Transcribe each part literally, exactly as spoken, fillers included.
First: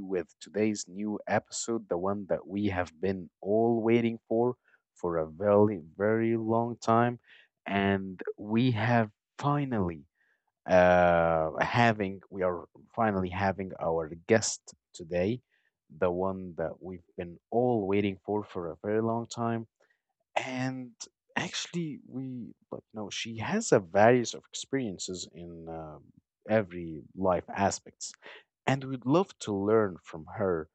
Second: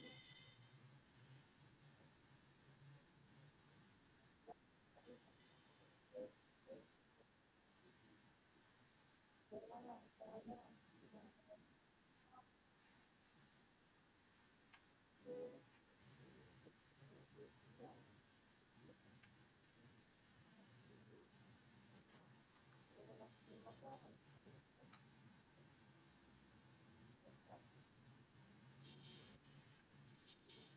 with today's new episode, the one that we have been all waiting for for a very, very long time. And we have finally uh, having, we are finally having our guest today, the one that we've been all waiting for for a very long time. And actually, we, like, you know, she has a various of experiences in uh, every life aspects and we'd love to learn from her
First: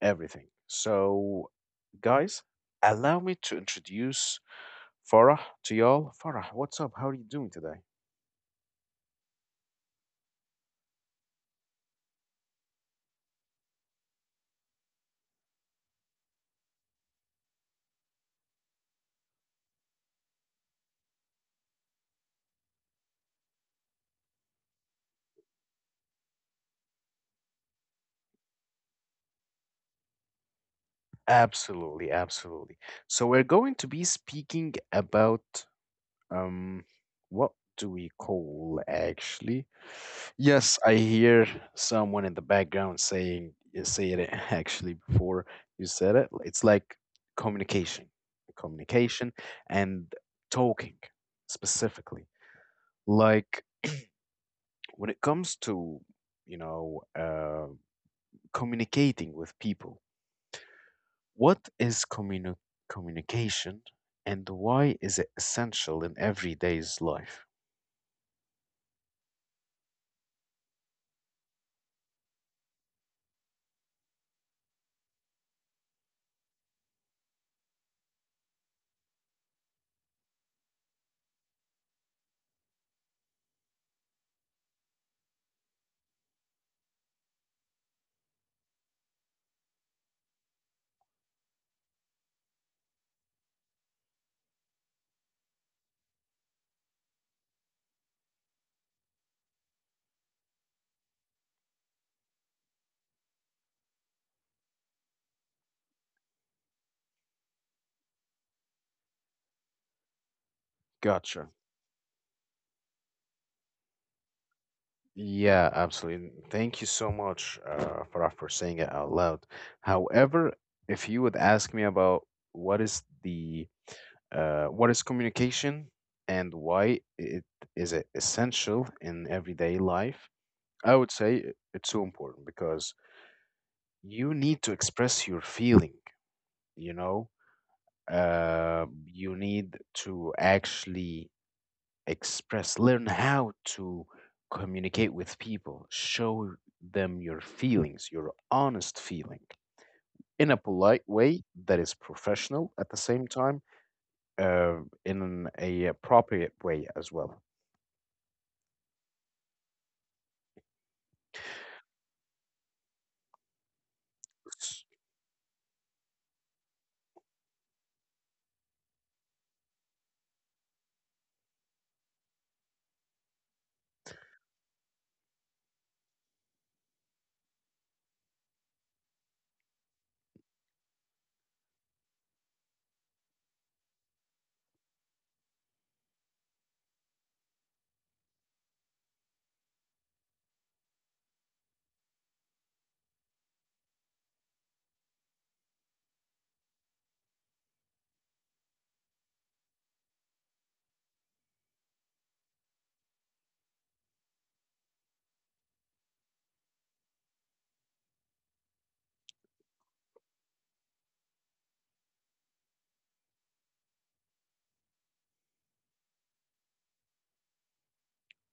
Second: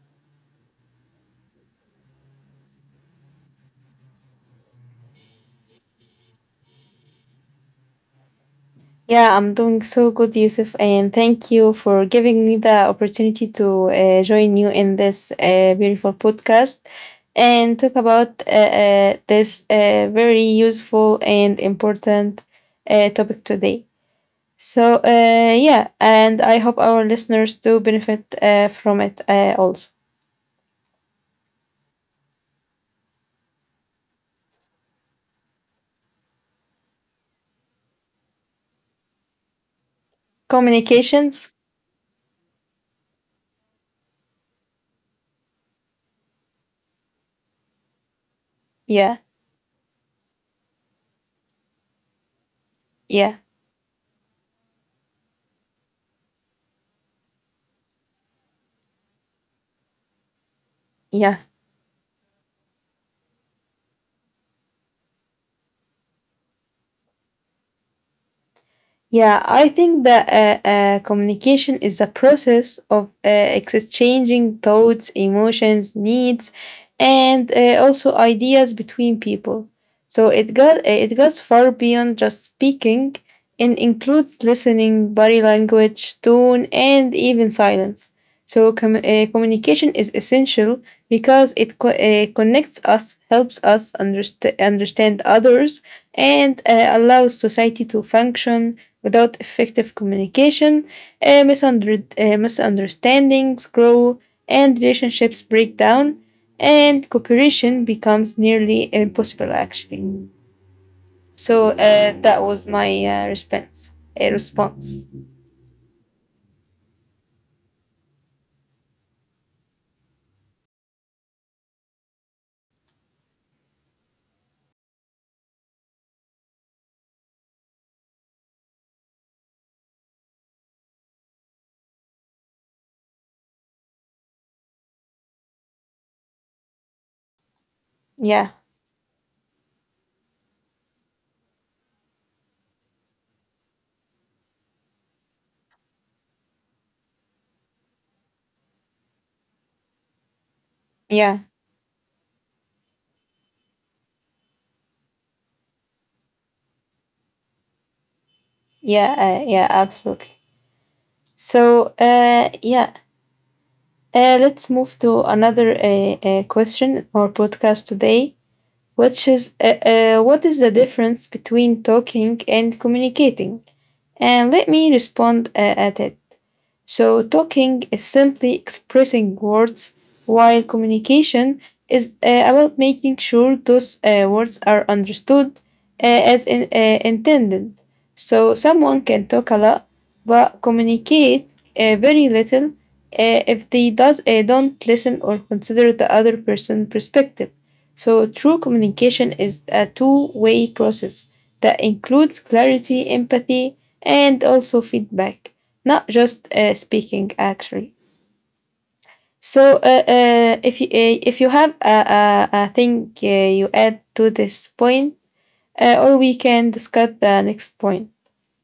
everything. So, guys, allow me to introduce Farah to y'all. Farah, what's up? How are you doing today? Yeah, I'm doing so good, Yusuf, and thank you for giving me the opportunity to uh, join you in this uh, beautiful podcast and talk about uh, uh, this uh, very useful and important uh, topic today. So, uh, yeah, and I hope our listeners do benefit uh, from it uh, also. Absolutely, absolutely. So we're going to be speaking about um what do we call actually? Yes, I Communications. hear someone in the background saying, you said it actually before you said it. It's like communication, Yeah, communication and talking specifically. yeah, Like when it comes to, you know, uh, communicating with people, yeah. what is communi- communication and why is it essential in everyday's life? Yeah, I think that uh, uh, communication is a process of uh, exchanging thoughts, emotions, needs, and uh, also ideas between people. So it got it goes far beyond just speaking and includes listening, body language, tone, and even silence. So com- uh, communication is essential because it co- uh, connects us, helps us underst- understand others, and uh, allows society to function. Without effective communication, uh, misunder- uh, misunderstandings grow and relationships break down, and cooperation becomes nearly impossible, actually. Gotcha. So uh, that was my uh, response. A response. Yeah, absolutely. Thank you so much, uh, Farah, for saying it out loud. However, if you would ask me about what is the uh, what is communication and why it is it essential in everyday life, I would say i- it's so important because you need to express your feeling, you know, Yeah, uh, you need to actually express, learn how to communicate with people, show them your feelings, your honest feeling in a polite yeah, way that is professional at the same time, uh, in a appropriate way as well. yeah, uh, yeah, absolutely. So, uh, yeah, uh, let's S- move to another uh, uh, question or podcast today, which is uh, uh, what is the difference between talking and communicating? And let me respond uh, at it. So, talking is simply expressing words, while communication is uh, about making sure those uh, words are understood uh, as in, uh, intended. So, someone can talk a lot but communicate uh, very little uh, if they does, uh, don't listen or consider the other person's perspective. So, true communication is a two way process that includes clarity, empathy, and also feedback, not just uh, speaking, actually. So uh, uh, if you uh, if you have a, a, a thing uh, you add to this point, uh, or we can discuss the next point.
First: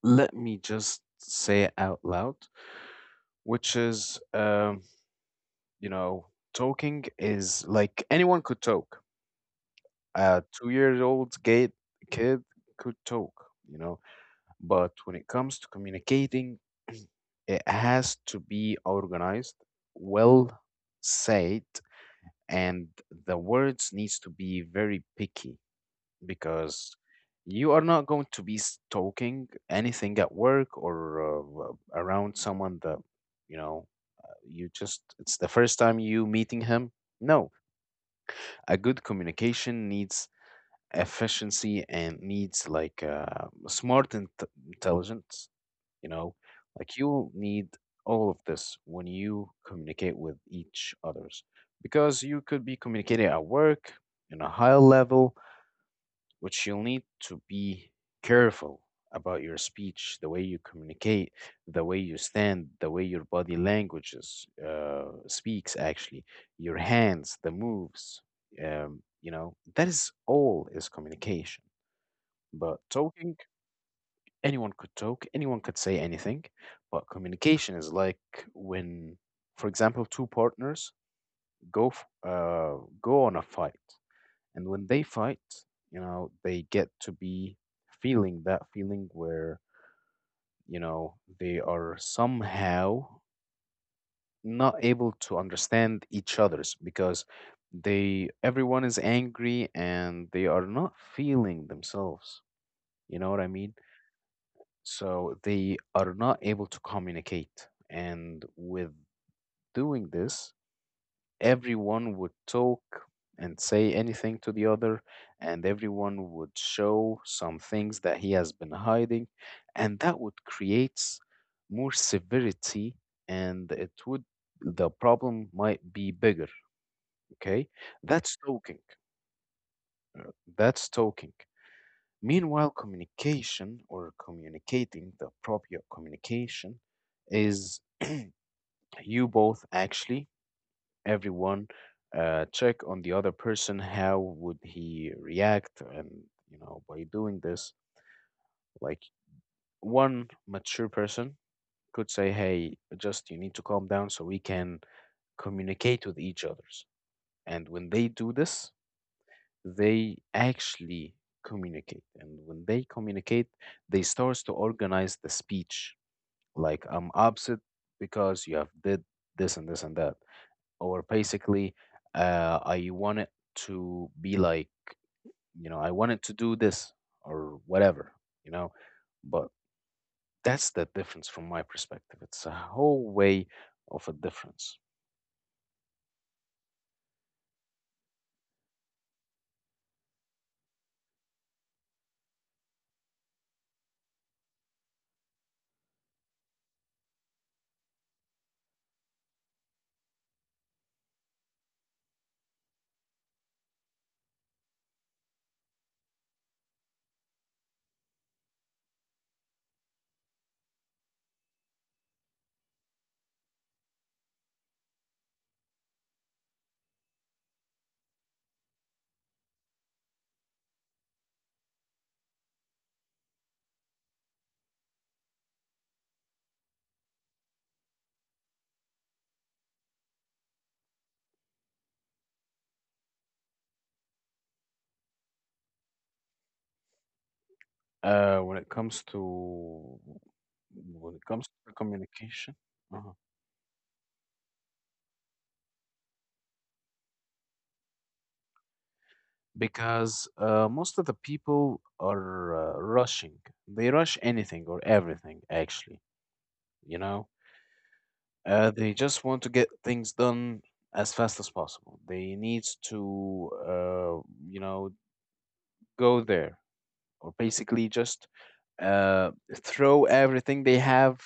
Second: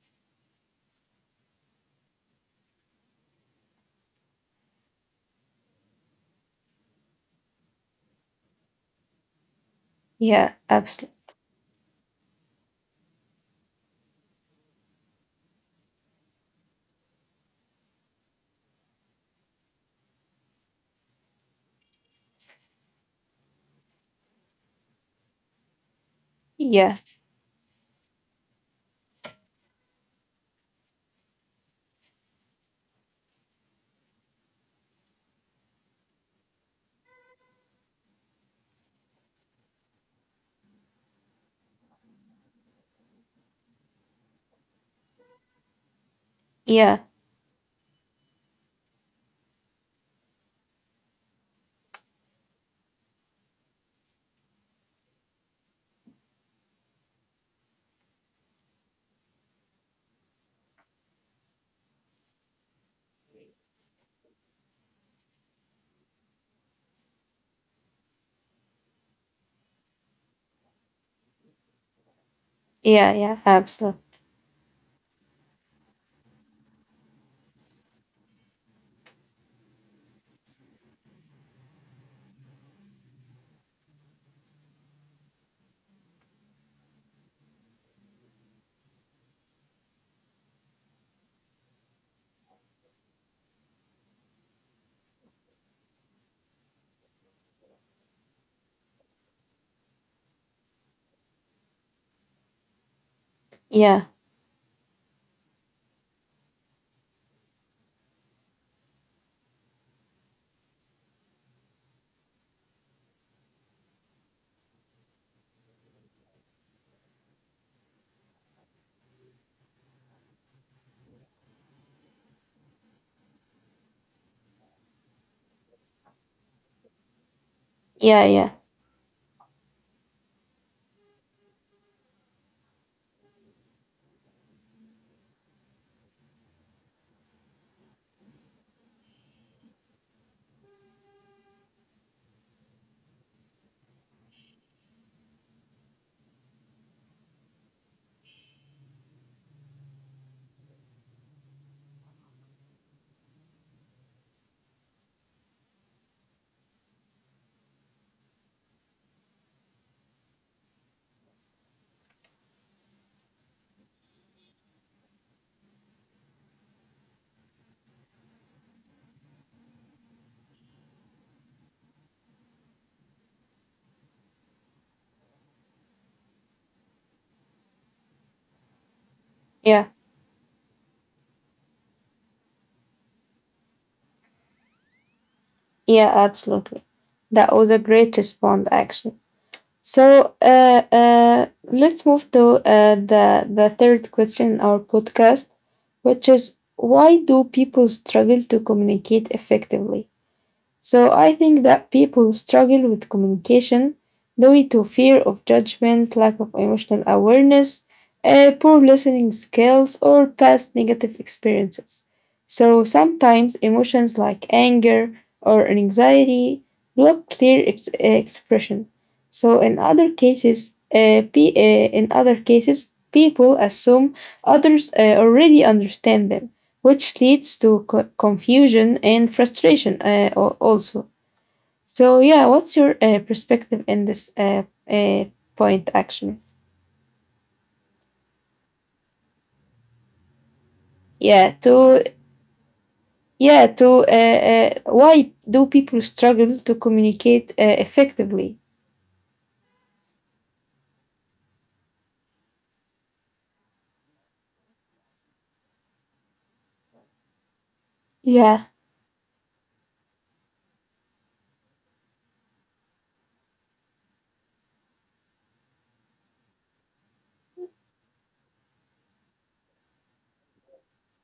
Let me just say it out loud, which is um, you know, talking is like anyone could talk. A Yeah, two year absolutely. old gay kid could talk, you know, but when it comes to communicating, it has to be organized, well said, and the words needs to be very picky because Yeah, you are not going to be s- talking anything at work or uh, around someone that you know uh, you just it's the first time you meeting him. No, a good communication needs efficiency and needs like uh, smart and intelligence, you know, yeah, like you need all of this when you communicate with each others because you could be communicating at work in a higher level, which you'll need to be careful about your speech, the way you communicate, the way you stand, the way your body languages uh, speaks, actually, your hands, the moves. Um, you know, that is all is communication. But yeah, yeah, talking, absolutely. anyone could talk, anyone could say anything. But communication is like when, for example, two partners go f- uh, go on a fight, and when they fight, you know, they get to be feeling that feeling where, you know, they are somehow not able to understand each other's because they everyone is angry and they are not feeling themselves. You know what I mean? Yeah, So they are not able to communicate. And with doing this, everyone would talk and say anything to the other, and everyone would show some things that he has been hiding, and that would create more severity, and it would the problem might be bigger, okay? yeah, That's yeah, talking, that's talking. Meanwhile communication or communicating, the proper communication is you both actually everyone uh, check on the other person how would he react. And you know, by doing this, like one mature person could say, hey, just you need to calm down so we can communicate with each others. And when they do this, they actually communicate. And when they communicate, they starts to organize the speech, like I'm upset because you have did this and this and that, or basically uh, I want it to be like, you know, I wanted to do this or whatever, you know. But yeah, that's the difference from my perspective. It's a whole way of a difference. yeah, absolutely. That was a great response, actually. So uh, uh, let's move to uh, the the third question in our podcast, which is why do people struggle to communicate effectively? So I think that people who struggle with communication due it to fear of judgment, lack of emotional awareness, uh, poor listening skills, or past negative experiences. So sometimes emotions like anger or anxiety block clear ex- eh, expression. So in other cases, uh, pe- uh, in other cases, people assume others uh, already understand them, which leads to co- confusion and frustration uh, al- also. So yeah, what's your uh, perspective in this uh, uh, point, actually? Uh, when it comes to when it comes Yeah, to to communication, uh yeah to uh, uh, why do people struggle to communicate uh, effectively? because uh, most of the people are uh, rushing. They rush anything or everything, actually, you know. Yeah, Uh, they just want to get things done as fast as possible. They need to, uh, you know, go there, or basically just uh, throw everything they have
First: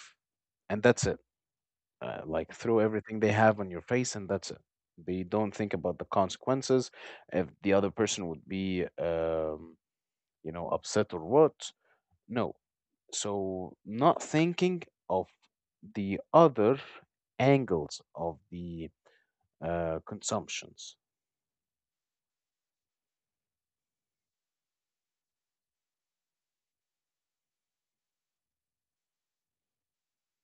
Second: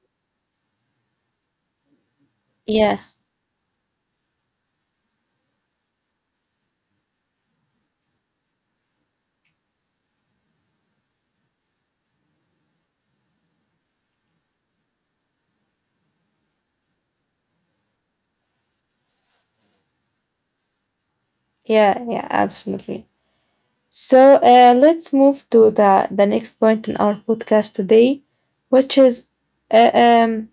and that's it. Uh, like throw yeah, everything they have on your face and that's it. They don't think about the consequences if the other person would be, um, you know, upset or what. No. So not thinking of the other angles of the uh, consumptions. yeah, yeah, absolutely. So uh, let's move to the the next point in our podcast today, which is uh, um,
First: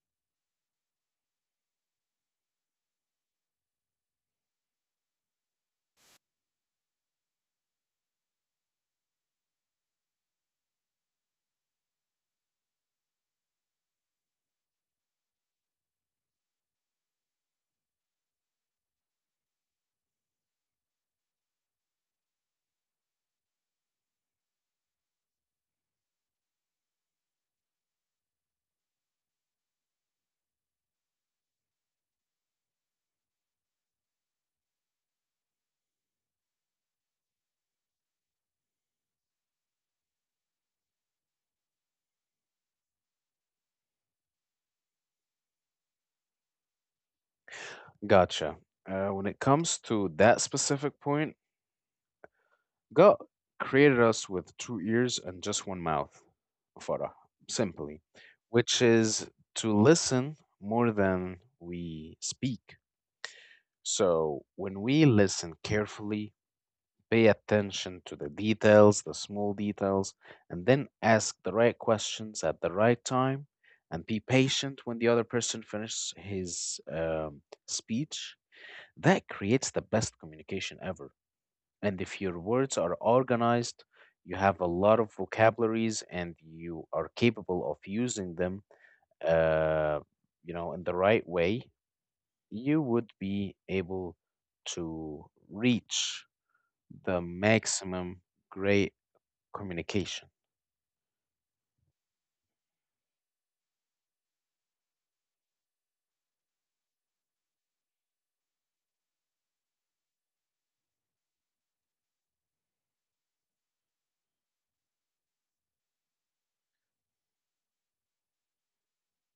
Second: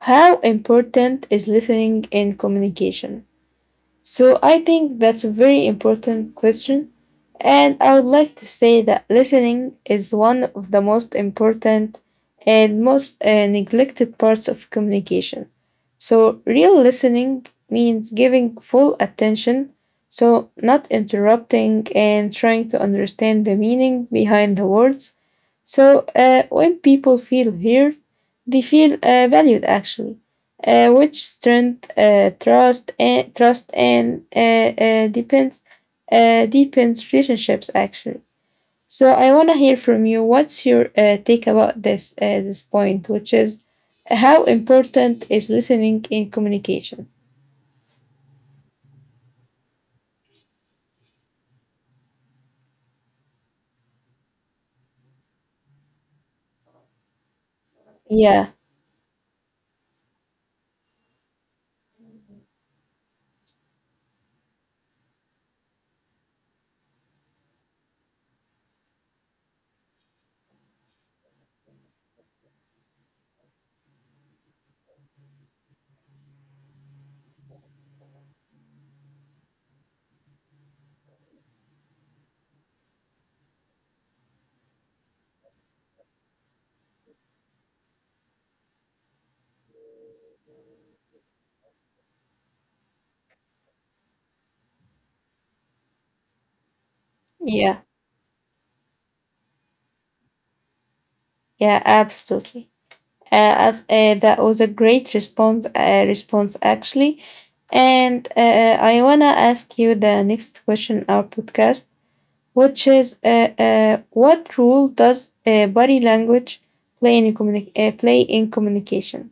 how important is listening in communication? So I think that's a very important question. And I would like to say that listening is one of the most important and most uh, neglected parts of communication. So real listening means giving full attention, so not interrupting and trying to understand the meaning behind the words. So uh, when people feel heard, they feel uh, valued, actually, uh, which strength uh, trust and trust and uh, uh, depends uh, deepens relationships, actually. So I want to hear from you. What's your uh, take about this uh, this point, which is how important is listening in communication? Gotcha. Uh, when it comes to that specific point, God created us with two ears and just one mouth, Farah, simply, Yeah, which is to listen more than we speak. So when we listen carefully, pay attention to the details, the small details, and then ask the right questions at the right time and be patient when the other person finishes his um, speech. That creates the best communication ever. And if your words are organized, you have a lot of vocabularies and you are capable of using them, uh, you know, in the right way, you would be able to reach the yeah, maximum great communication. yeah, absolutely. Uh, as- uh, that was a great response, uh, response, actually. And uh, I wanna ask you the next question in our podcast, which is, uh, uh, what role does uh, body language play in communi- uh, play in communication?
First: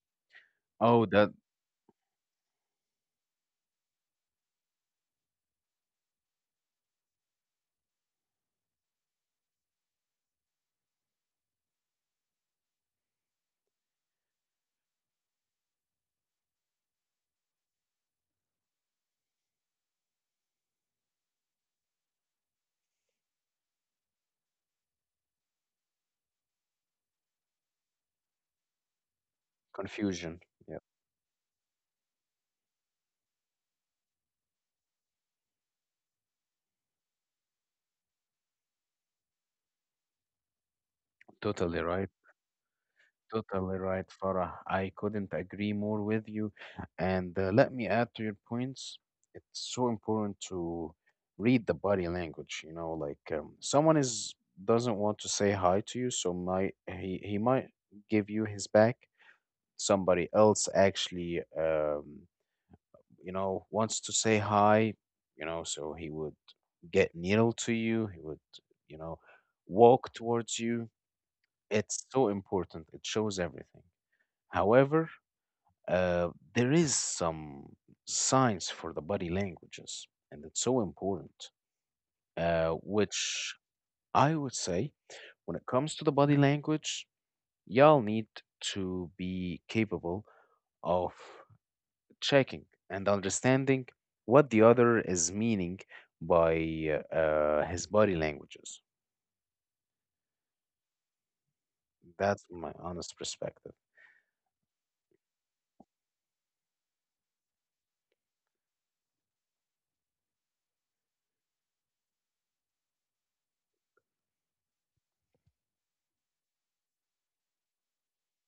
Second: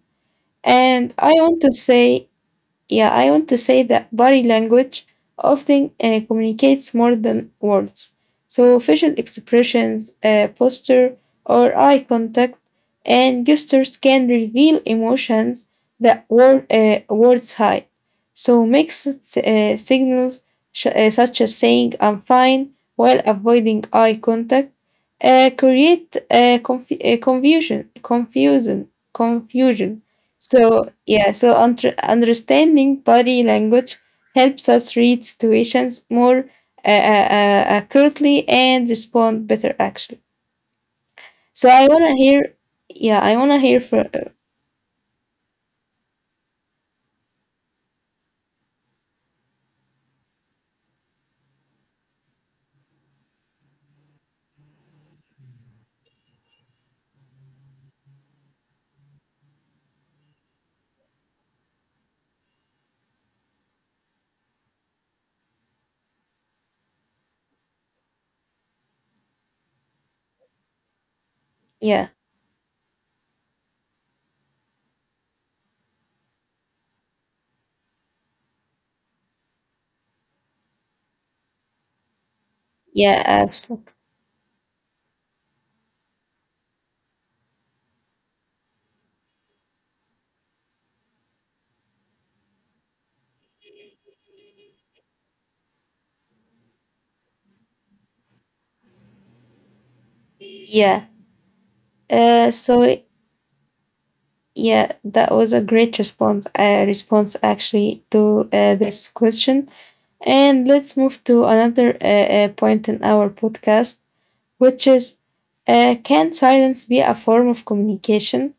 Oh, And that I want to say yeah, I want to say that body language often uh, communicates more than words. So, facial expressions, uh, posture, or eye contact, and gestures can reveal emotions that word, uh, words hide. So, mixed uh, signals, sh- uh, such as saying I'm fine while avoiding eye contact, uh, create uh, conf- uh, confusion, confusion, confusion confusion. Yeah, So, yeah, so untr- understanding body language helps us read situations more uh, uh, uh, accurately and respond better, actually. So, I totally want to right. hear, yeah, I want to hear Totally for right, Farah. I couldn't agree more with you. And uh, let me add to your points. It's so important to read the body language. You know, like um, someone is doesn't want to say hi to you, so might he he might give you his back. Somebody else actually, um, you know, wants to say hi. You know, so he would get needle to you. He would, you know, walk towards you. Yeah, It's so important. It shows everything. However, uh, there is some science for the body languages, and it's so important, uh, yeah, which actually, I would say when it comes to the body language, y'all need to be capable of checking and understanding what the other is meaning by uh, his body languages. yeah. Uh, That's my so, honest perspective. yeah, that was a great response, uh, response, actually, to uh, this question. And let's move to another uh, uh, point in our podcast, which is uh, can silence be a form of communication?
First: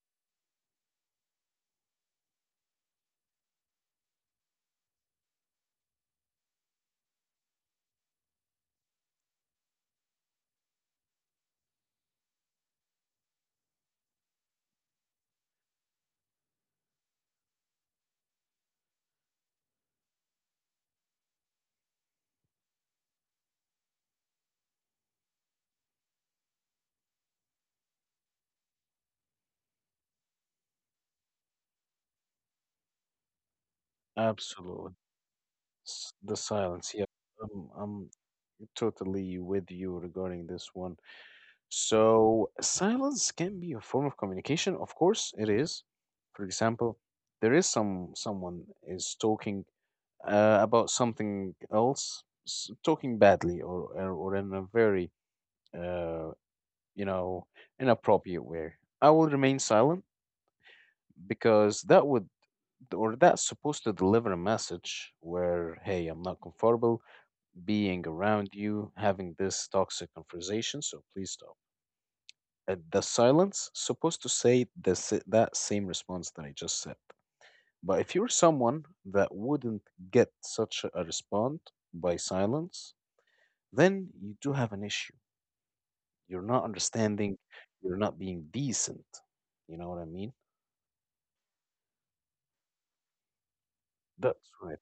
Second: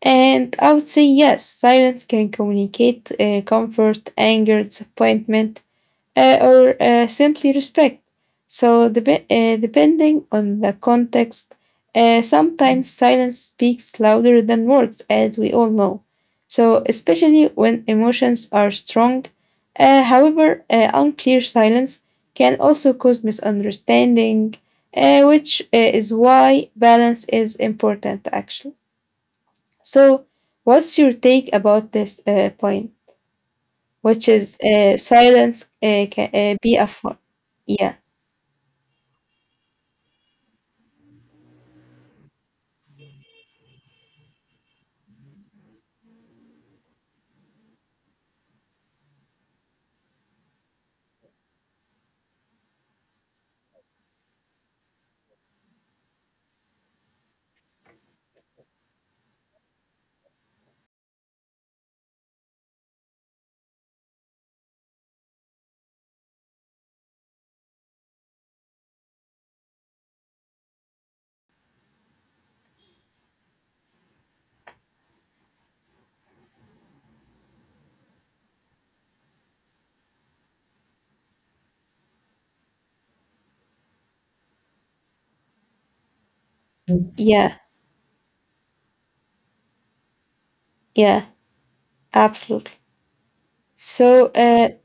And I would say yes, silence can communicate uh, comfort, anger, disappointment, uh, or uh, simply respect. So, dep- uh, depending on the context, uh, sometimes silence speaks louder than words, as we all know. So, especially when emotions are strong. Uh, however, uh, unclear silence can also cause misunderstanding, uh, which uh, is why balance is important, actually. So, what's your take about this uh, point, which is Absolutely. uh, silence uh, S- can The uh, be a silence. Yeah, form? I'm, Yeah, I'm totally with you regarding this one. So, silence can be a form of communication. Of course, it is. For example, there is some someone is talking uh, about something else, s- talking badly, or, or or in a very uh, you know, in appropriate way. I will remain silent because that would or that's supposed to deliver a message where, hey, I'm not comfortable being around you having this toxic conversation, so please stop. Uh, the silence supposed to say the, s- that same response that I just said. But if you're someone that wouldn't get such a response by silence, then you do have an issue. You're not understanding. yeah, You're not being decent. You know what I mean? yeah, absolutely. So, That's uh, right.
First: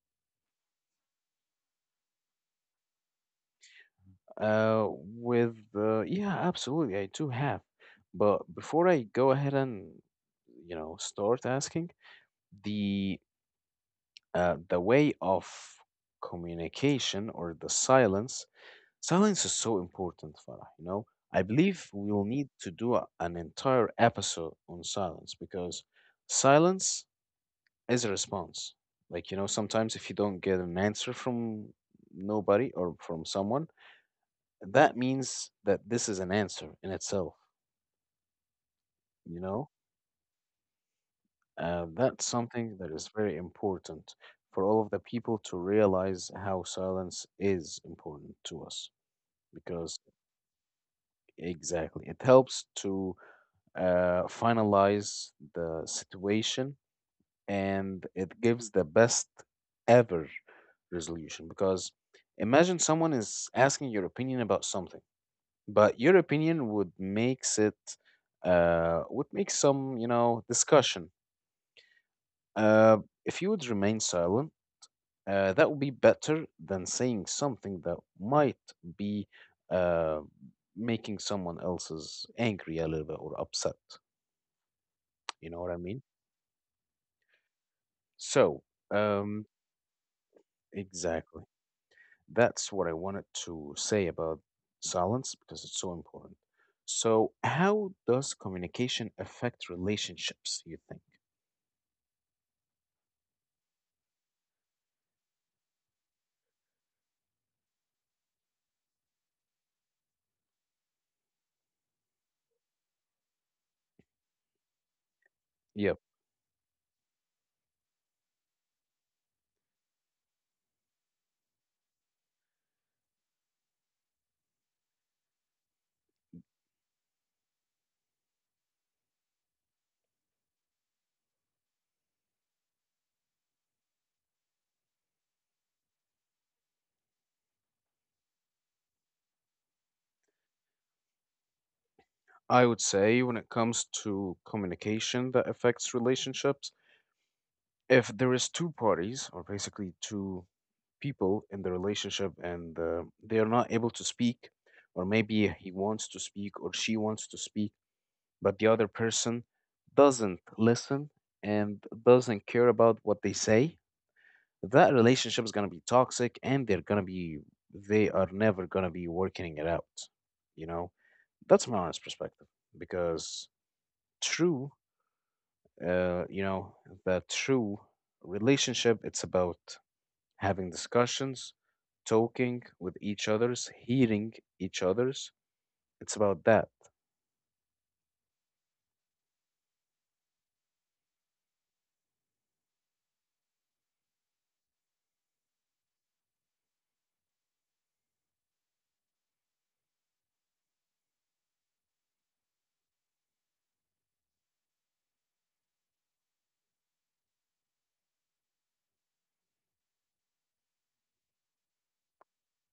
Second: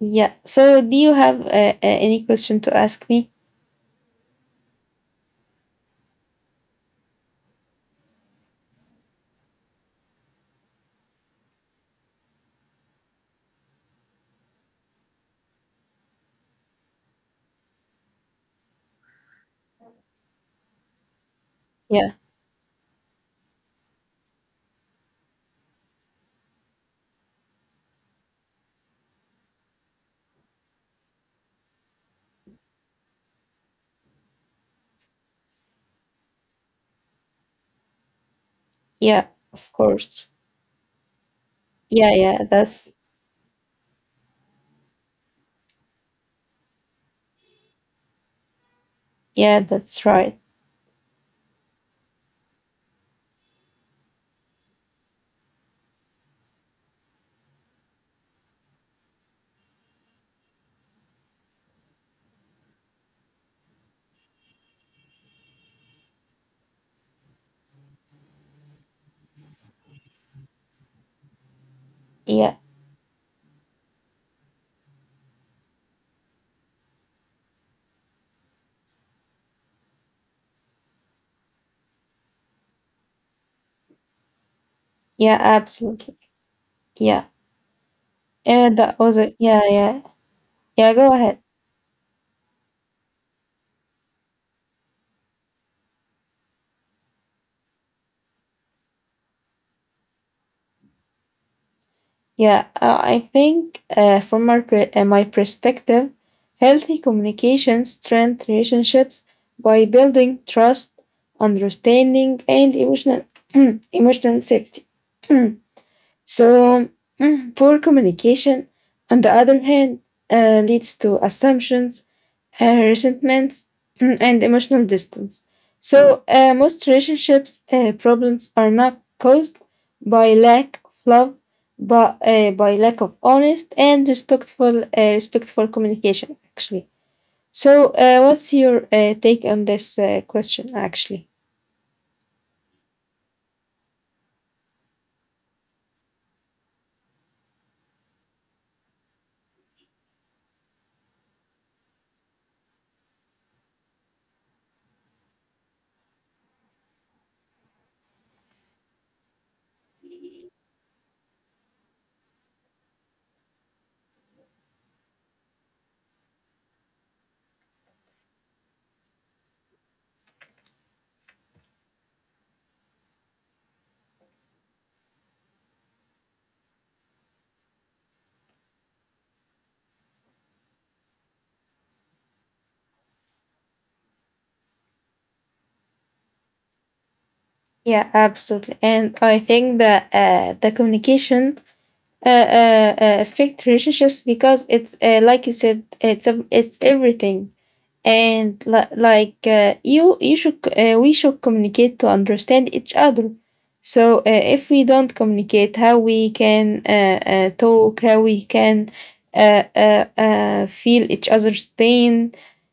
yeah. So, do you have uh, uh, any question to ask me? Uh, with uh, yeah, absolutely, I do have. But before I go ahead and you know start asking the uh, the way of communication or the silence, silence is so important, Farah. You know, I believe Yeah, we'll need to do a, an entire episode on silence because silence as a response. Like, you know, sometimes if you don't get an answer from nobody or from someone, that means that this is an answer in itself, yeah, you know? of course. Uh, Yeah, that's yeah, something that that's is very important for all of the people to realize how silence is important to us yeah, because that's right. exactly it helps to uh, finalize the situation and it gives the best ever resolution because imagine someone is asking your opinion about something, but your opinion would makes it uh, would make some you know discussion. Yeah, Uh, if you would remain silent, uh, that would be better than saying something that might be uh, making someone else's angry a little bit or upset, yeah, you know what I mean? absolutely. Yeah, So and that was it. um Yeah, yeah, yeah. Go ahead. exactly that's what I wanted to say about silence because it's so important. So, how does communication affect relationships, you think? Yeah, uh, I think uh, from my, per- uh, my perspective, healthy communication strengthens relationships by building trust, understanding, and emotional emotional safety. Yep. so, poor communication, on the other hand, uh, leads to assumptions, uh, resentment, mm, and emotional distance. So, uh, most relationships uh, problems are not caused by lack of love, but uh, by lack of honest and respectful uh, respectful communication, actually. So uh, what's your uh, take on this uh, question, actually? I would say when it comes to communication that affects relationships, if there is two parties or basically two people in the relationship and uh, they are not able to speak, or maybe he wants to speak or she wants to speak but the other person doesn't listen and doesn't care about what they say. That relationship is going to be toxic, and they're going to be they are never going to be working it out you know that's my honest perspective, because true uh you know the true relationship, it's about having discussions, talking with each other's, hearing each other's. It's about that. Yeah, absolutely, and I think that uh, the communication uh, uh, uh, affect relationships because it's uh, like you said, it's a, it's everything. And li- like uh, you you should c- uh, we should communicate to understand each other. So uh, if we don't communicate, how we can uh, uh, talk, how we can uh, uh, uh, feel each other's pain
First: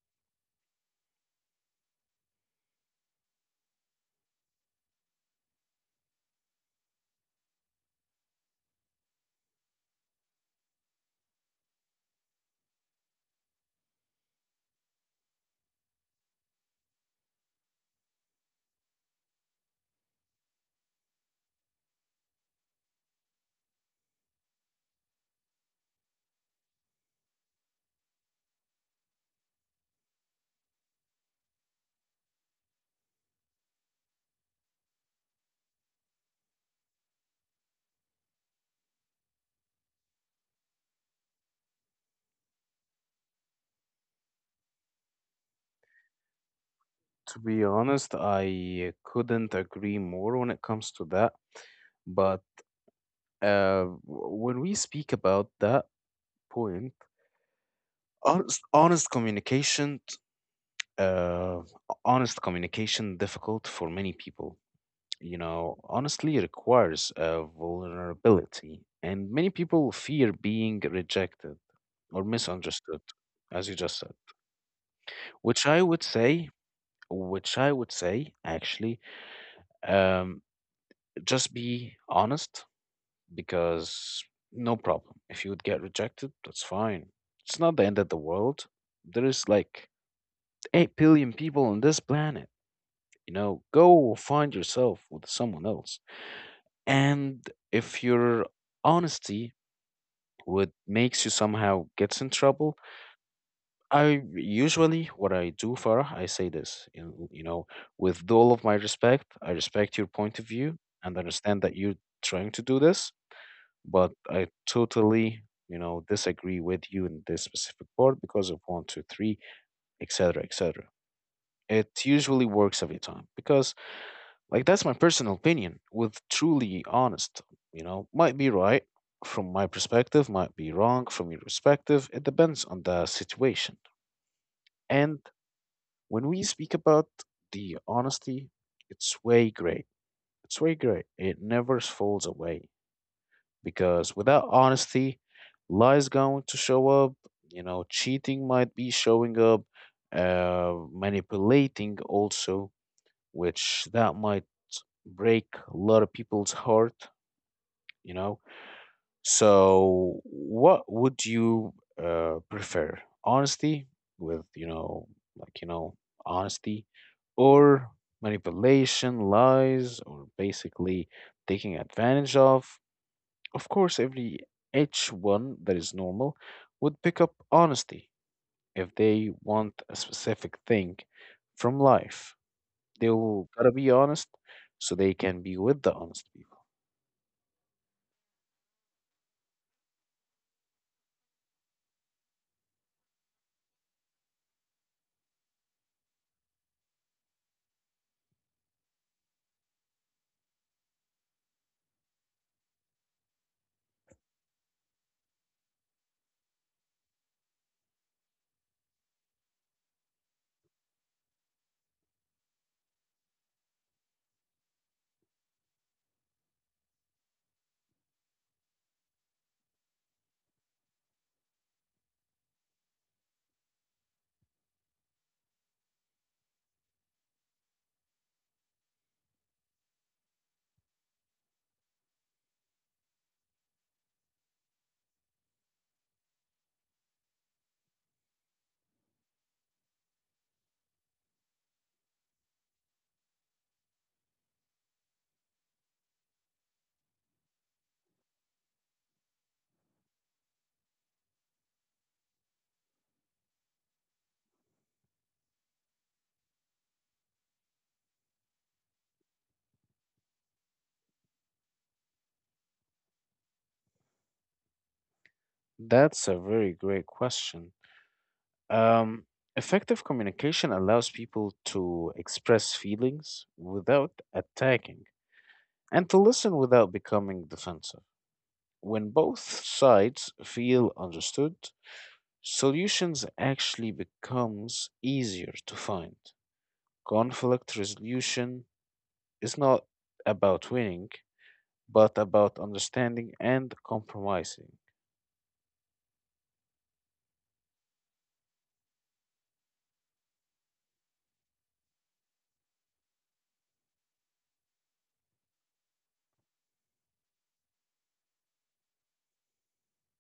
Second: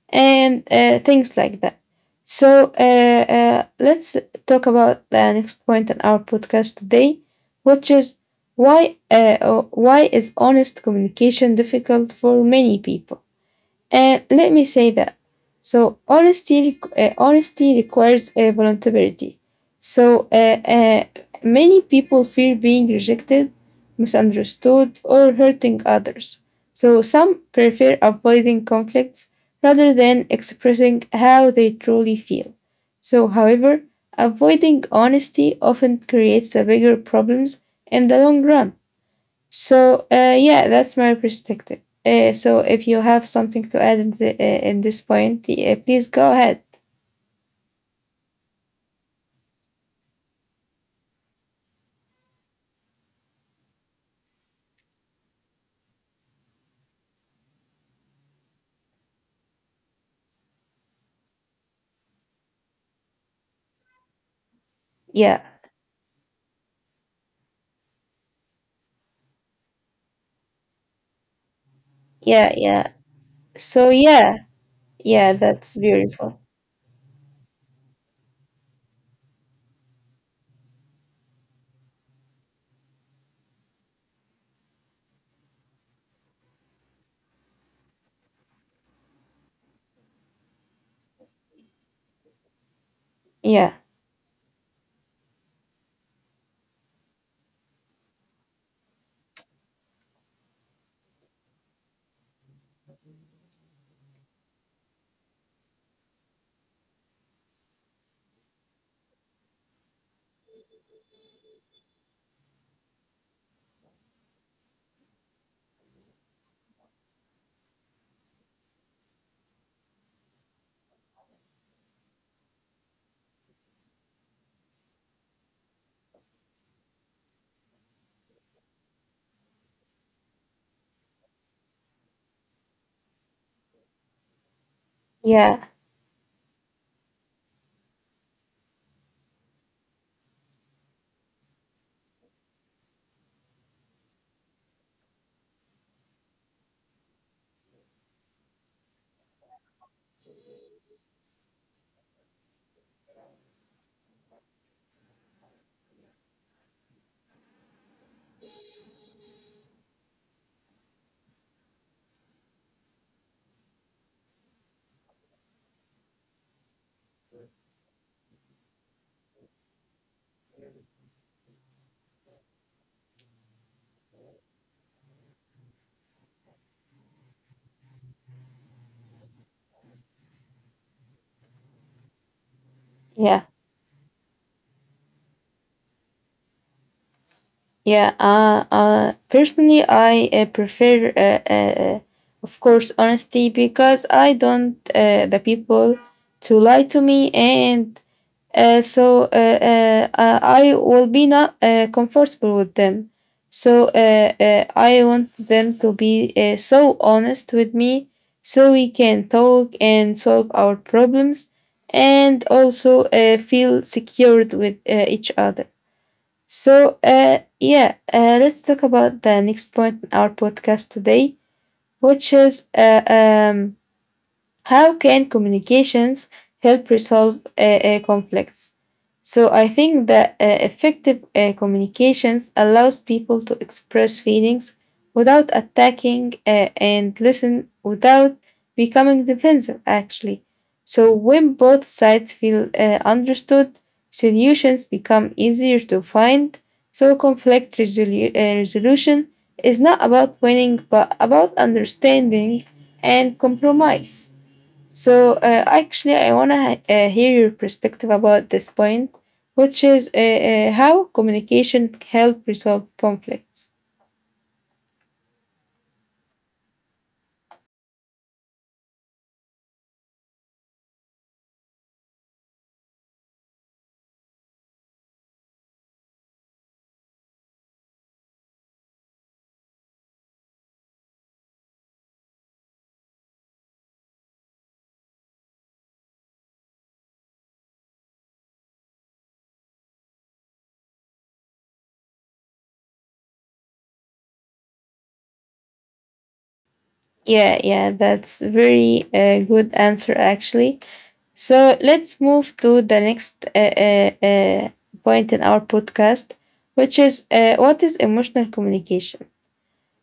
and uh, things like that. So uh, uh, let's talk about the next point in our podcast today, which is why uh, uh, why is honest communication difficult for many people? And let me say that. So honesty, uh, honesty requires uh, vulnerability. So uh, uh, many people fear being rejected, misunderstood, or hurting others. So some prefer avoiding conflicts rather than expressing how they truly feel. So, however, avoiding honesty often creates a bigger problems in the long run. So uh, yeah, that's my perspective. Uh, so if you have something to add in, the, uh, in this point, yeah, please go ahead. To be honest, I couldn't agree more when it comes to that. But uh, w- when we speak about that point, honest, honest communication uh, honest communication difficult for many people. You Yeah, know, honestly requires uh, vulnerability, and many people fear being rejected or yeah, yeah. misunderstood, as you So just said. yeah, yeah, which that's i would beautiful. say which i would say actually, um, just be honest, because no problem, if you would get rejected, that's fine. It's not the end of the world. There is like eight billion people on this planet. You know, Yeah, go find yourself with someone else. And if your honesty would makes you somehow gets in trouble, I usually, what I do, Farah, I say this: you you know with all of my respect, I respect your point of view and understand that you're trying to do this, but I totally, you know disagree with you in this specific part because of one two three, etc., etc. It usually works every time, because like that's my personal opinion with truly honest, you know, might be right from my perspective, might be wrong from your perspective. It depends on the situation. And yeah, when we speak about the honesty, it's way great. It's way great. It never falls away, because without honesty, lies going to show up, you know, cheating might be showing up, uh manipulating also, which that might break a lot of people's heart, you know. So, what would you uh, prefer? Honesty, with, you know, like, you know, honesty, or manipulation, lies, or basically taking advantage of? Of course, every H one that is normal would pick up honesty. If they want a specific thing from life, they'll yeah, gotta be honest so they can be with the honest people. yeah. Uh, uh, personally, I uh, prefer, uh, uh, uh, of course, honesty, because I don't uh, the people to lie to me. And uh, so uh, uh, uh, I will be not uh, comfortable with them. So uh, uh, I want them to be uh, so honest with me, so we can talk and solve our problems, and also uh, feel secured with uh, each other. So uh, yeah, uh, let's talk about the next point in our podcast today, which is uh, um how can communications help resolve uh, uh, conflicts? So I think that uh, effective uh, communications allows people to express feelings without attacking, uh, and listen without becoming defensive, actually. So when both sides feel uh, understood, solutions become easier to find. So conflict resolu- uh, resolution is not about winning but about understanding and compromise. So uh, actually, I wanna uh, hear your perspective about this point, which is uh, uh, how communication help resolve conflicts. That's a very great question. Um, Effective communication allows people to express feelings without attacking, and to listen without becoming defensive. When both sides feel understood, solutions actually becomes easier to find. Conflict resolution is not about winning, but about understanding and compromising. Yeah, yeah, that's very uh, good answer, actually. So let's move to the next uh, uh, uh, point in our podcast, which is uh, what is emotional communication.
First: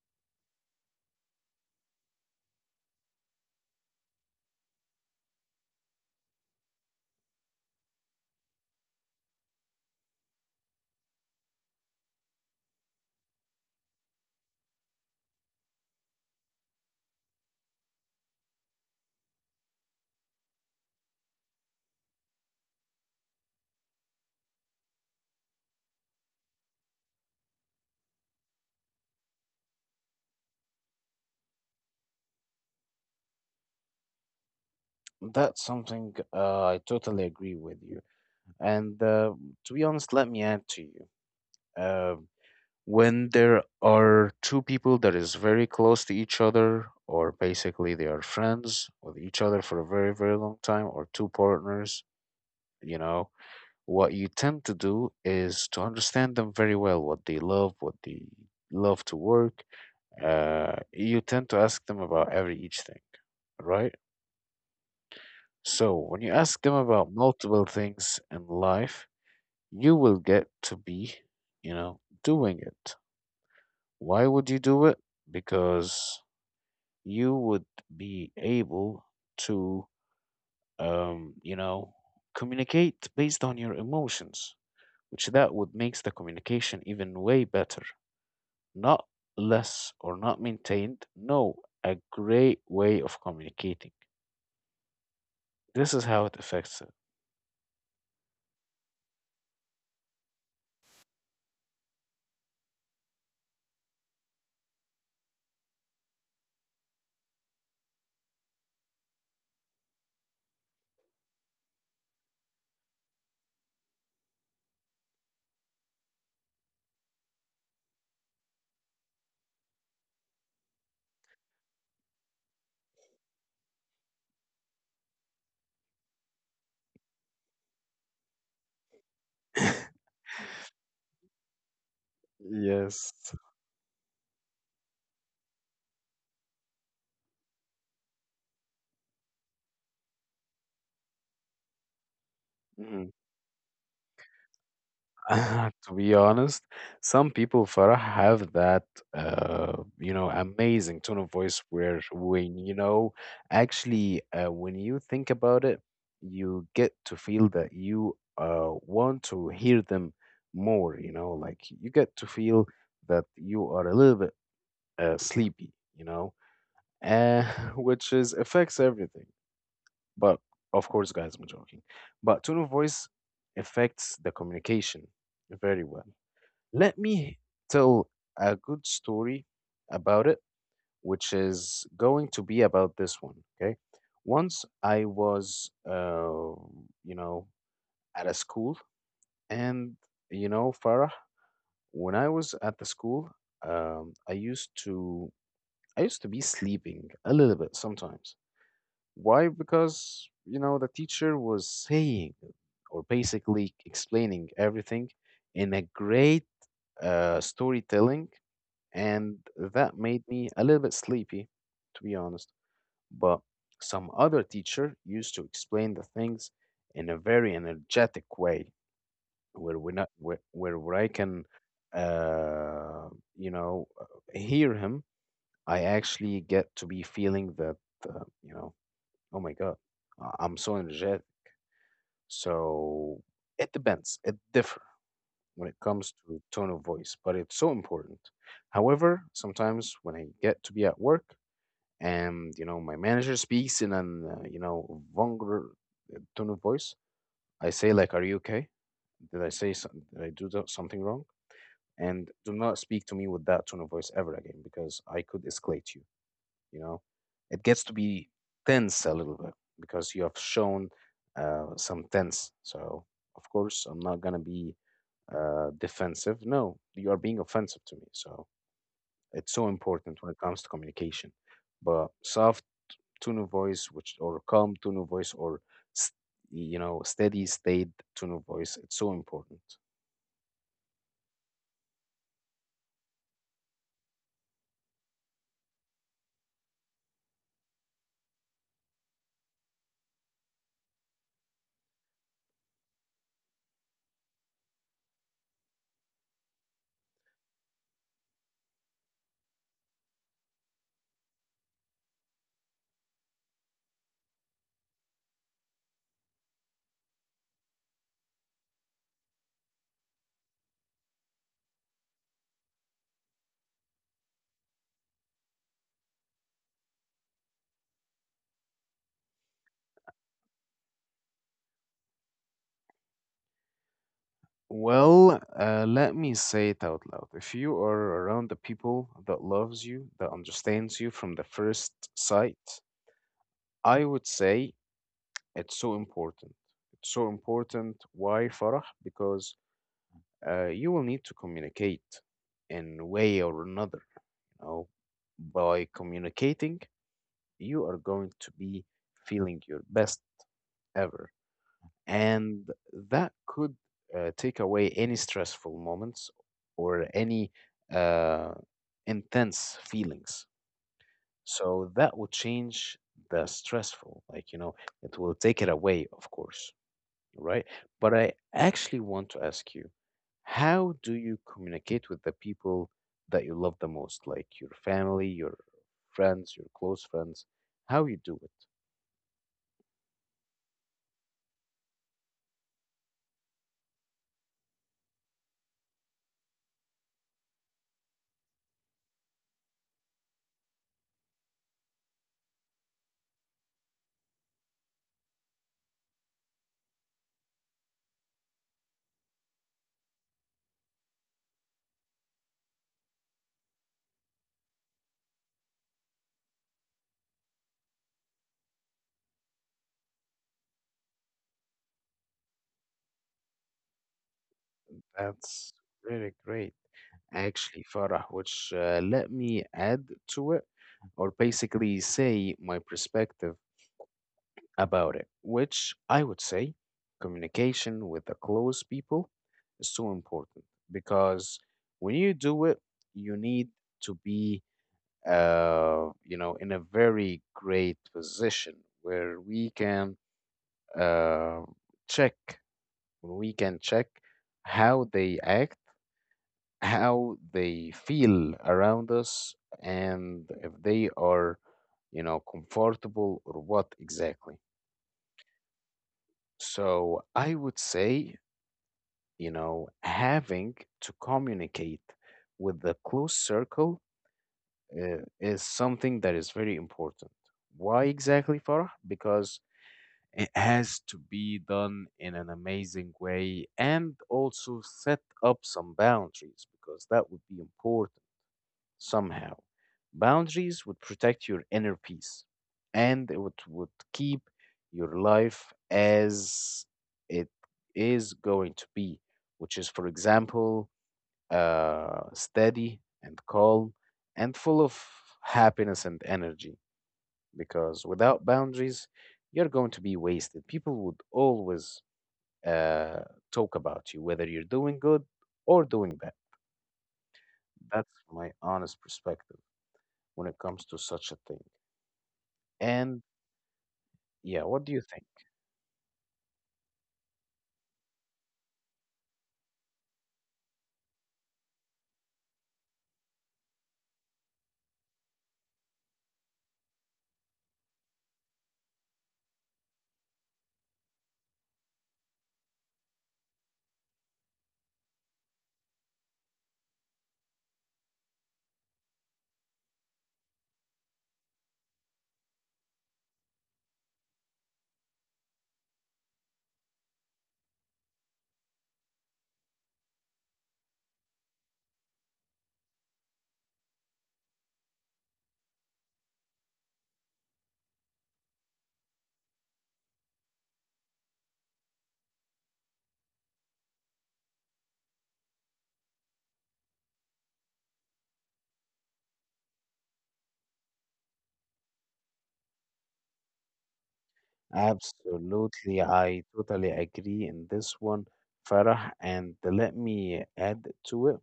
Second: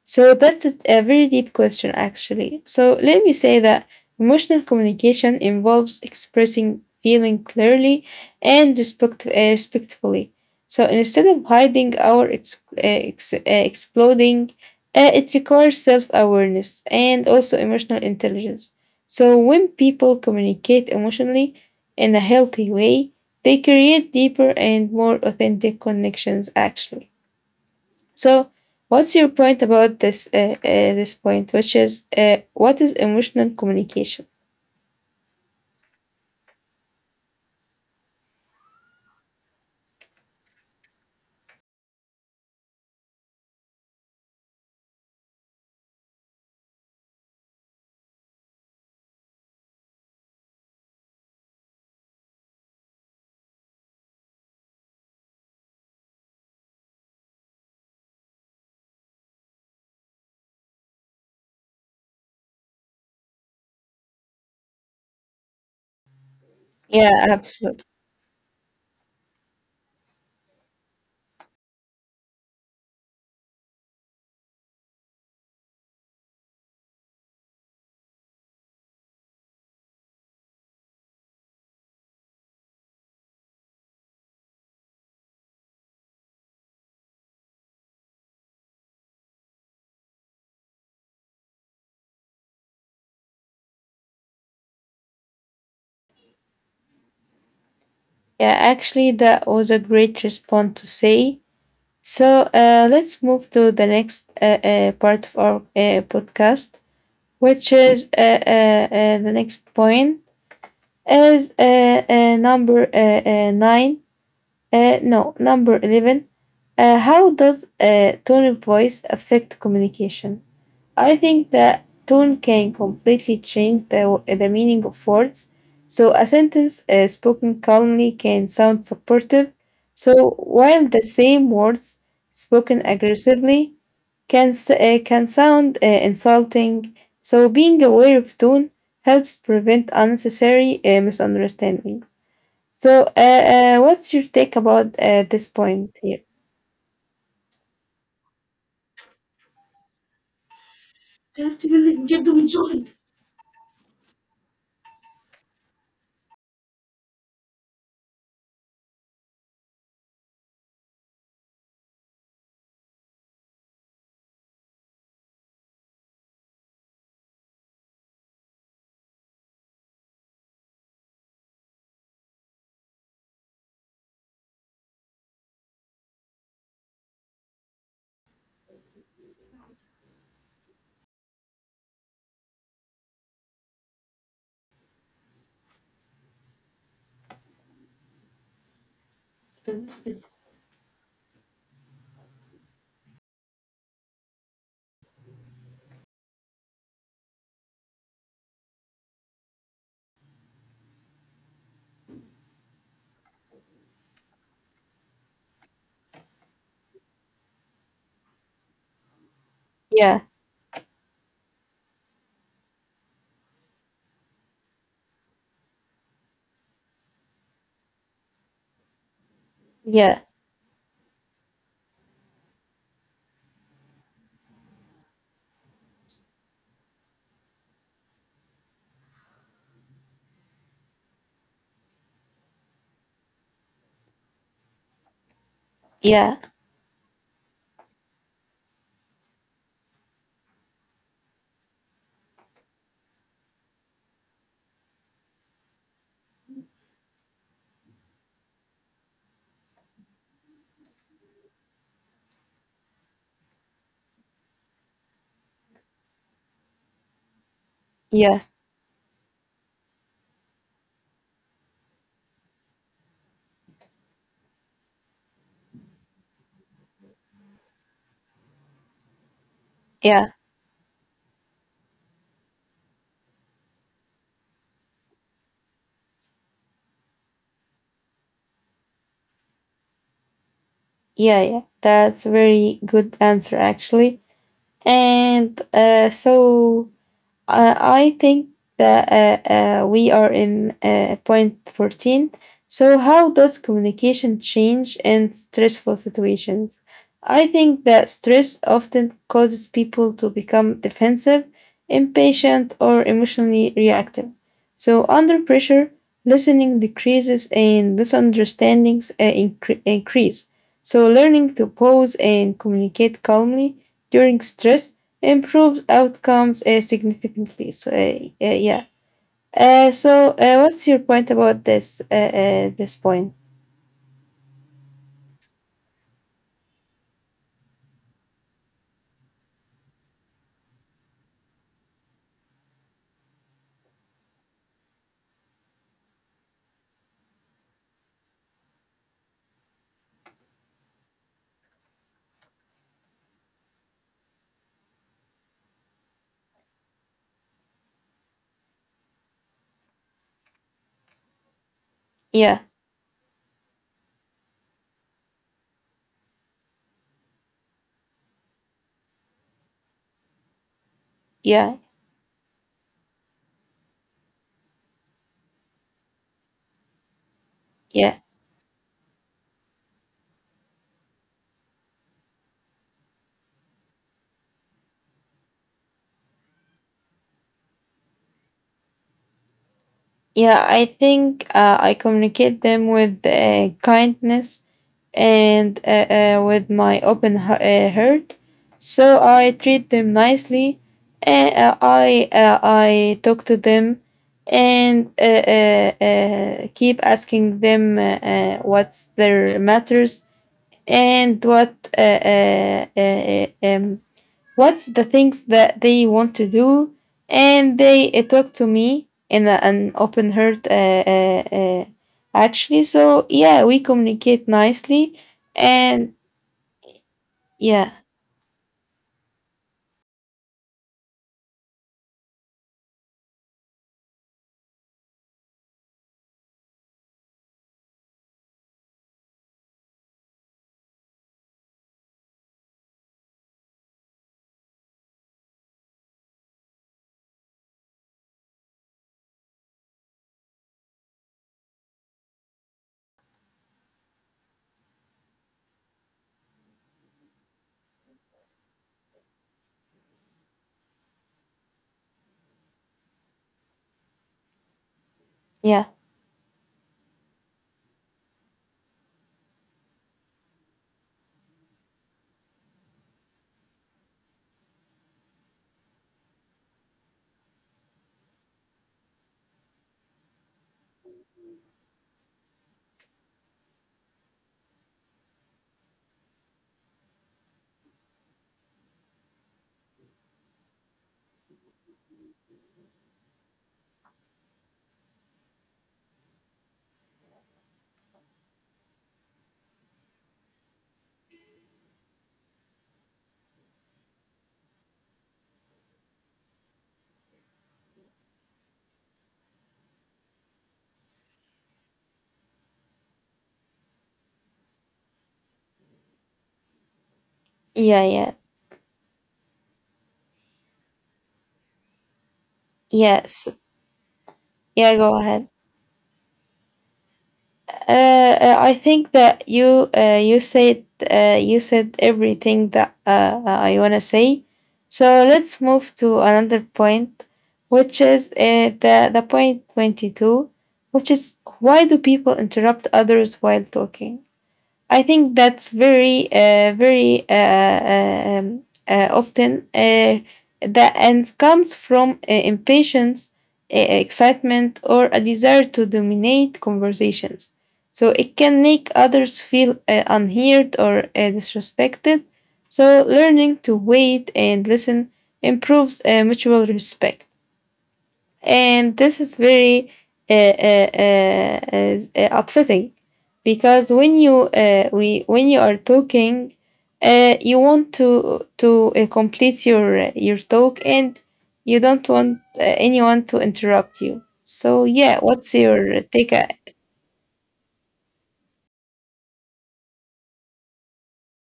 So that's a a very deep question, actually. So let me say that emotional communication involves expressing feeling clearly and respect, uh, respectfully. So instead of hiding or ex- uh, ex- uh, exploding, uh, it requires self awareness and also emotional intelligence. So when people communicate emotionally in a healthy way, they create deeper and more authentic connections, actually. So, what's your point about this uh, uh, this point, which is uh, what is emotional communication? That's something uh, I totally agree with you. And uh, to be honest, let me add to you. Uh, when there are two people that is very close to each other, or basically they are friends with each other for a very, very long time, or two partners, you know, what you tend to do is to understand them very well, what they love, what they love to work. Uh, you tend to ask them about every each thing, right? So, when you ask them Yeah, about multiple absolutely. things in life, you will get to be, you know, doing it. Why would you do it? Because you would be able to, um, you know, communicate based on your emotions, which that would makes the communication even way better, not less or not maintained. No, a great way of communicating. This is how it affects Yeah, actually, that was a great response to say. So, uh, let's move to the next uh, uh, part of our uh, podcast, which is uh, uh, uh, the next point is uh, uh, number uh, uh, nine. Uh, no, number eleven. Uh, how does uh, tone of voice affect communication? I think that tone can completely change the, the meaning of words. So, a sentence uh, spoken calmly can sound supportive. it. So, while the same words spoken Yes. aggressively can, s- uh, can sound uh, insulting. So, being aware of tone helps prevent unnecessary uh, misunderstandings. So, uh, Mhm. uh, what's your take about uh, this point To here? be honest, some people, Farah, have that uh, you know amazing tone of تعرف voice, تقول لي where, بجد من when شغل. you know, actually, uh, when you think about it, you get to feel that you uh, want to hear them more. You know, like, you get to feel that you are a little bit uh, sleepy. You know, uh, which is affects everything. But of course, guys, I'm joking. But tone of voice affects the communication very well. Let me tell a good story about it, which is going to be about this one. Okay. Once I was, uh, you know, at a school, and, you know, Farah, when I was at the school, um, I used to. I used to be sleeping a little bit sometimes. Why? Because, you know, the teacher was saying or basically explaining everything in a great uh, storytelling, and that Yeah, made me a little bit sleepy, to be honest. But some other teacher used to explain the things in a very energetic way, where we yeah, not where where, where I can, uh, you know, uh, hear him. I actually get to be feeling that, uh, you know, oh my God, I- I'm so energetic. So it depends. It differs when it comes yeah, to tone of voice, but it's so important. However, sometimes when I get to be at work, and you know my manager speaks in an uh, you know vulgar uh, tone of voice, I say like, are you okay? Did i say some- did I do tho- something wrong? And do not speak to me with that tone of voice ever again, because I could escalate you, you know. It gets to yeah, be tense a little bit, because you have shown uh, some tense. So, of course, I'm not gonna be uh, defensive. No, you are being offensive to me. So it's so yeah. important when it comes to communication. But soft tone of voice, which, or calm tone of voice, or s- you know, steady state tone of voice, it's so important. Yeah, yeah, that's a very good answer, actually. And uh, so uh, I think that uh, uh, we are in uh, point fourteen. So, how does communication change in stressful situations? I think that stress often causes people to become defensive, impatient, or emotionally reactive. So, under pressure, listening decreases and misunderstandings uh, incre- increase. So, learning to pause and communicate calmly during stress improves outcomes uh, significantly. So, uh, uh, yeah. Uh, so, uh, what's your point about this? Uh, uh, this point? Well, uh, let me say it out loud. If you are around the people that loves you, that understands you from the first sight, I would say it's so important. It's so important. Why, Farah? Because uh, you will need to communicate in a way or another. You know, by communicating, you are going to be feeling your best. Ever. Yeah, And that could uh, take away any stressful moments or any uh, intense feelings. yeah, So that would change the stressful, like, you know, it will take it away, of course, right? yeah, But I actually want to ask you, how do you communicate with the people that you love the most, like your family, your friends, your close friends? How you do it? yeah. I think uh, I communicate them with uh, kindness and uh, uh, with my open hea- uh, heart. So I treat them nicely, and uh, I uh, I talk to them, and uh, uh, uh, keep asking them uh, uh, what's their matters, and what uh, uh, uh, uh, um, what's the things that they want to do, and they uh, talk to me in a, an open heart, uh, uh, uh, actually. So yeah, we communicate nicely. That's And really great. yeah, Actually, Farah, which, uh, let me add to it, or basically say my perspective about it, which I would say communication with the close people is so important, because when you do it, you need to be, uh, you know, in a very great position where we can uh, check, when we can check how they act, how they feel around us, and if they are, you know, comfortable or what exactly. yeah, So I would say, you know, having to communicate with the close circle uh, is something that is very important. Why exactly, Farah? Because it has to be done in an amazing way, and also set up some boundaries, because that would be important somehow. Boundaries would protect your inner peace, and it would, would keep your life as it is going to be, which is, for example, uh, steady and calm and full of happiness and energy. Because without boundaries, you're going to be wasted. People would always uh, talk about you, whether you're doing good or doing bad. yeah, That's yeah, my honest perspective when it comes to such a thing. And yes, yeah, what yeah, do you go think? ahead. uh, uh, I think that you uh, you said uh, you said everything that uh, uh, I wanna say. So let's move to another point, which is uh, the the point twenty two, which is why do people interrupt others while talking? I think that's very, uh, very uh, uh, um, uh, often uh, the ends comes from uh, impatience, uh, excitement, or a desire to dominate conversations. So it can make others feel uh, unheard or uh, disrespected. So learning to wait and listen improves uh, mutual respect. And this is very uh, uh, uh, is- uh, upsetting because when you uh, we when you are talking, uh, you want to to uh, complete your your talk, and you don't want uh, anyone to interrupt you. So yeah, what's your Absolutely, take? uh, I totally agree in this one, Farah. And let me add to it.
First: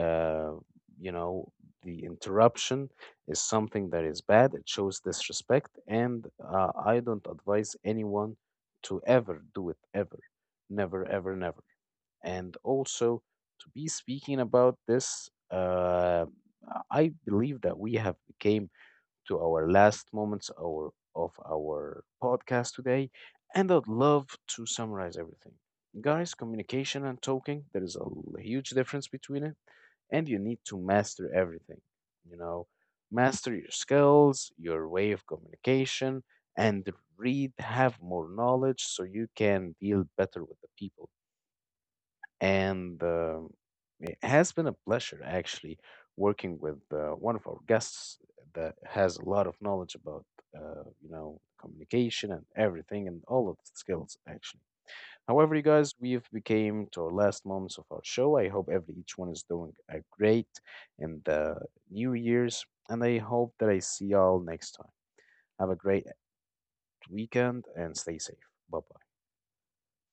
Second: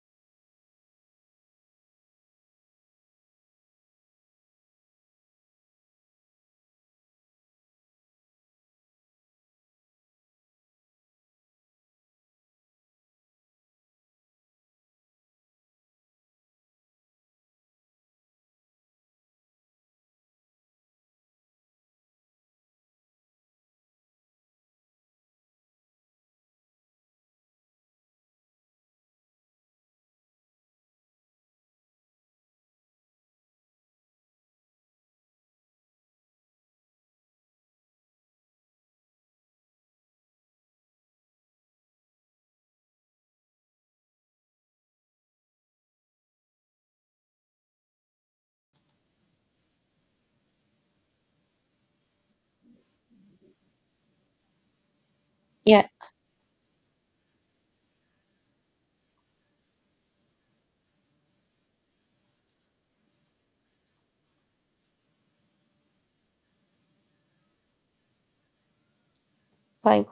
Uh, you know, the interruption is something that is bad. It shows disrespect, and uh, I don't advise anyone to ever do it, ever, never, ever, never. And also, to be speaking about this, uh, I believe that we have became to our last moments our, of our podcast today, and I'd love to summarize everything. Guys, communication and talking, there is a l- huge difference between it, and you need to master everything. You know, master your skills, your way of communication, and read, have more knowledge so you can deal better with the people. And um it has been a pleasure actually working with uh, one of our guests that has a lot of knowledge about uh, you know communication and everything and all of the skills actually. However, you Yeah, guys, we've became to our last moments of our show. I hope every each one is doing a great in the new year's, and I hope that I see y'all next time. Have a great weekend and stay safe. Bye bye. fine.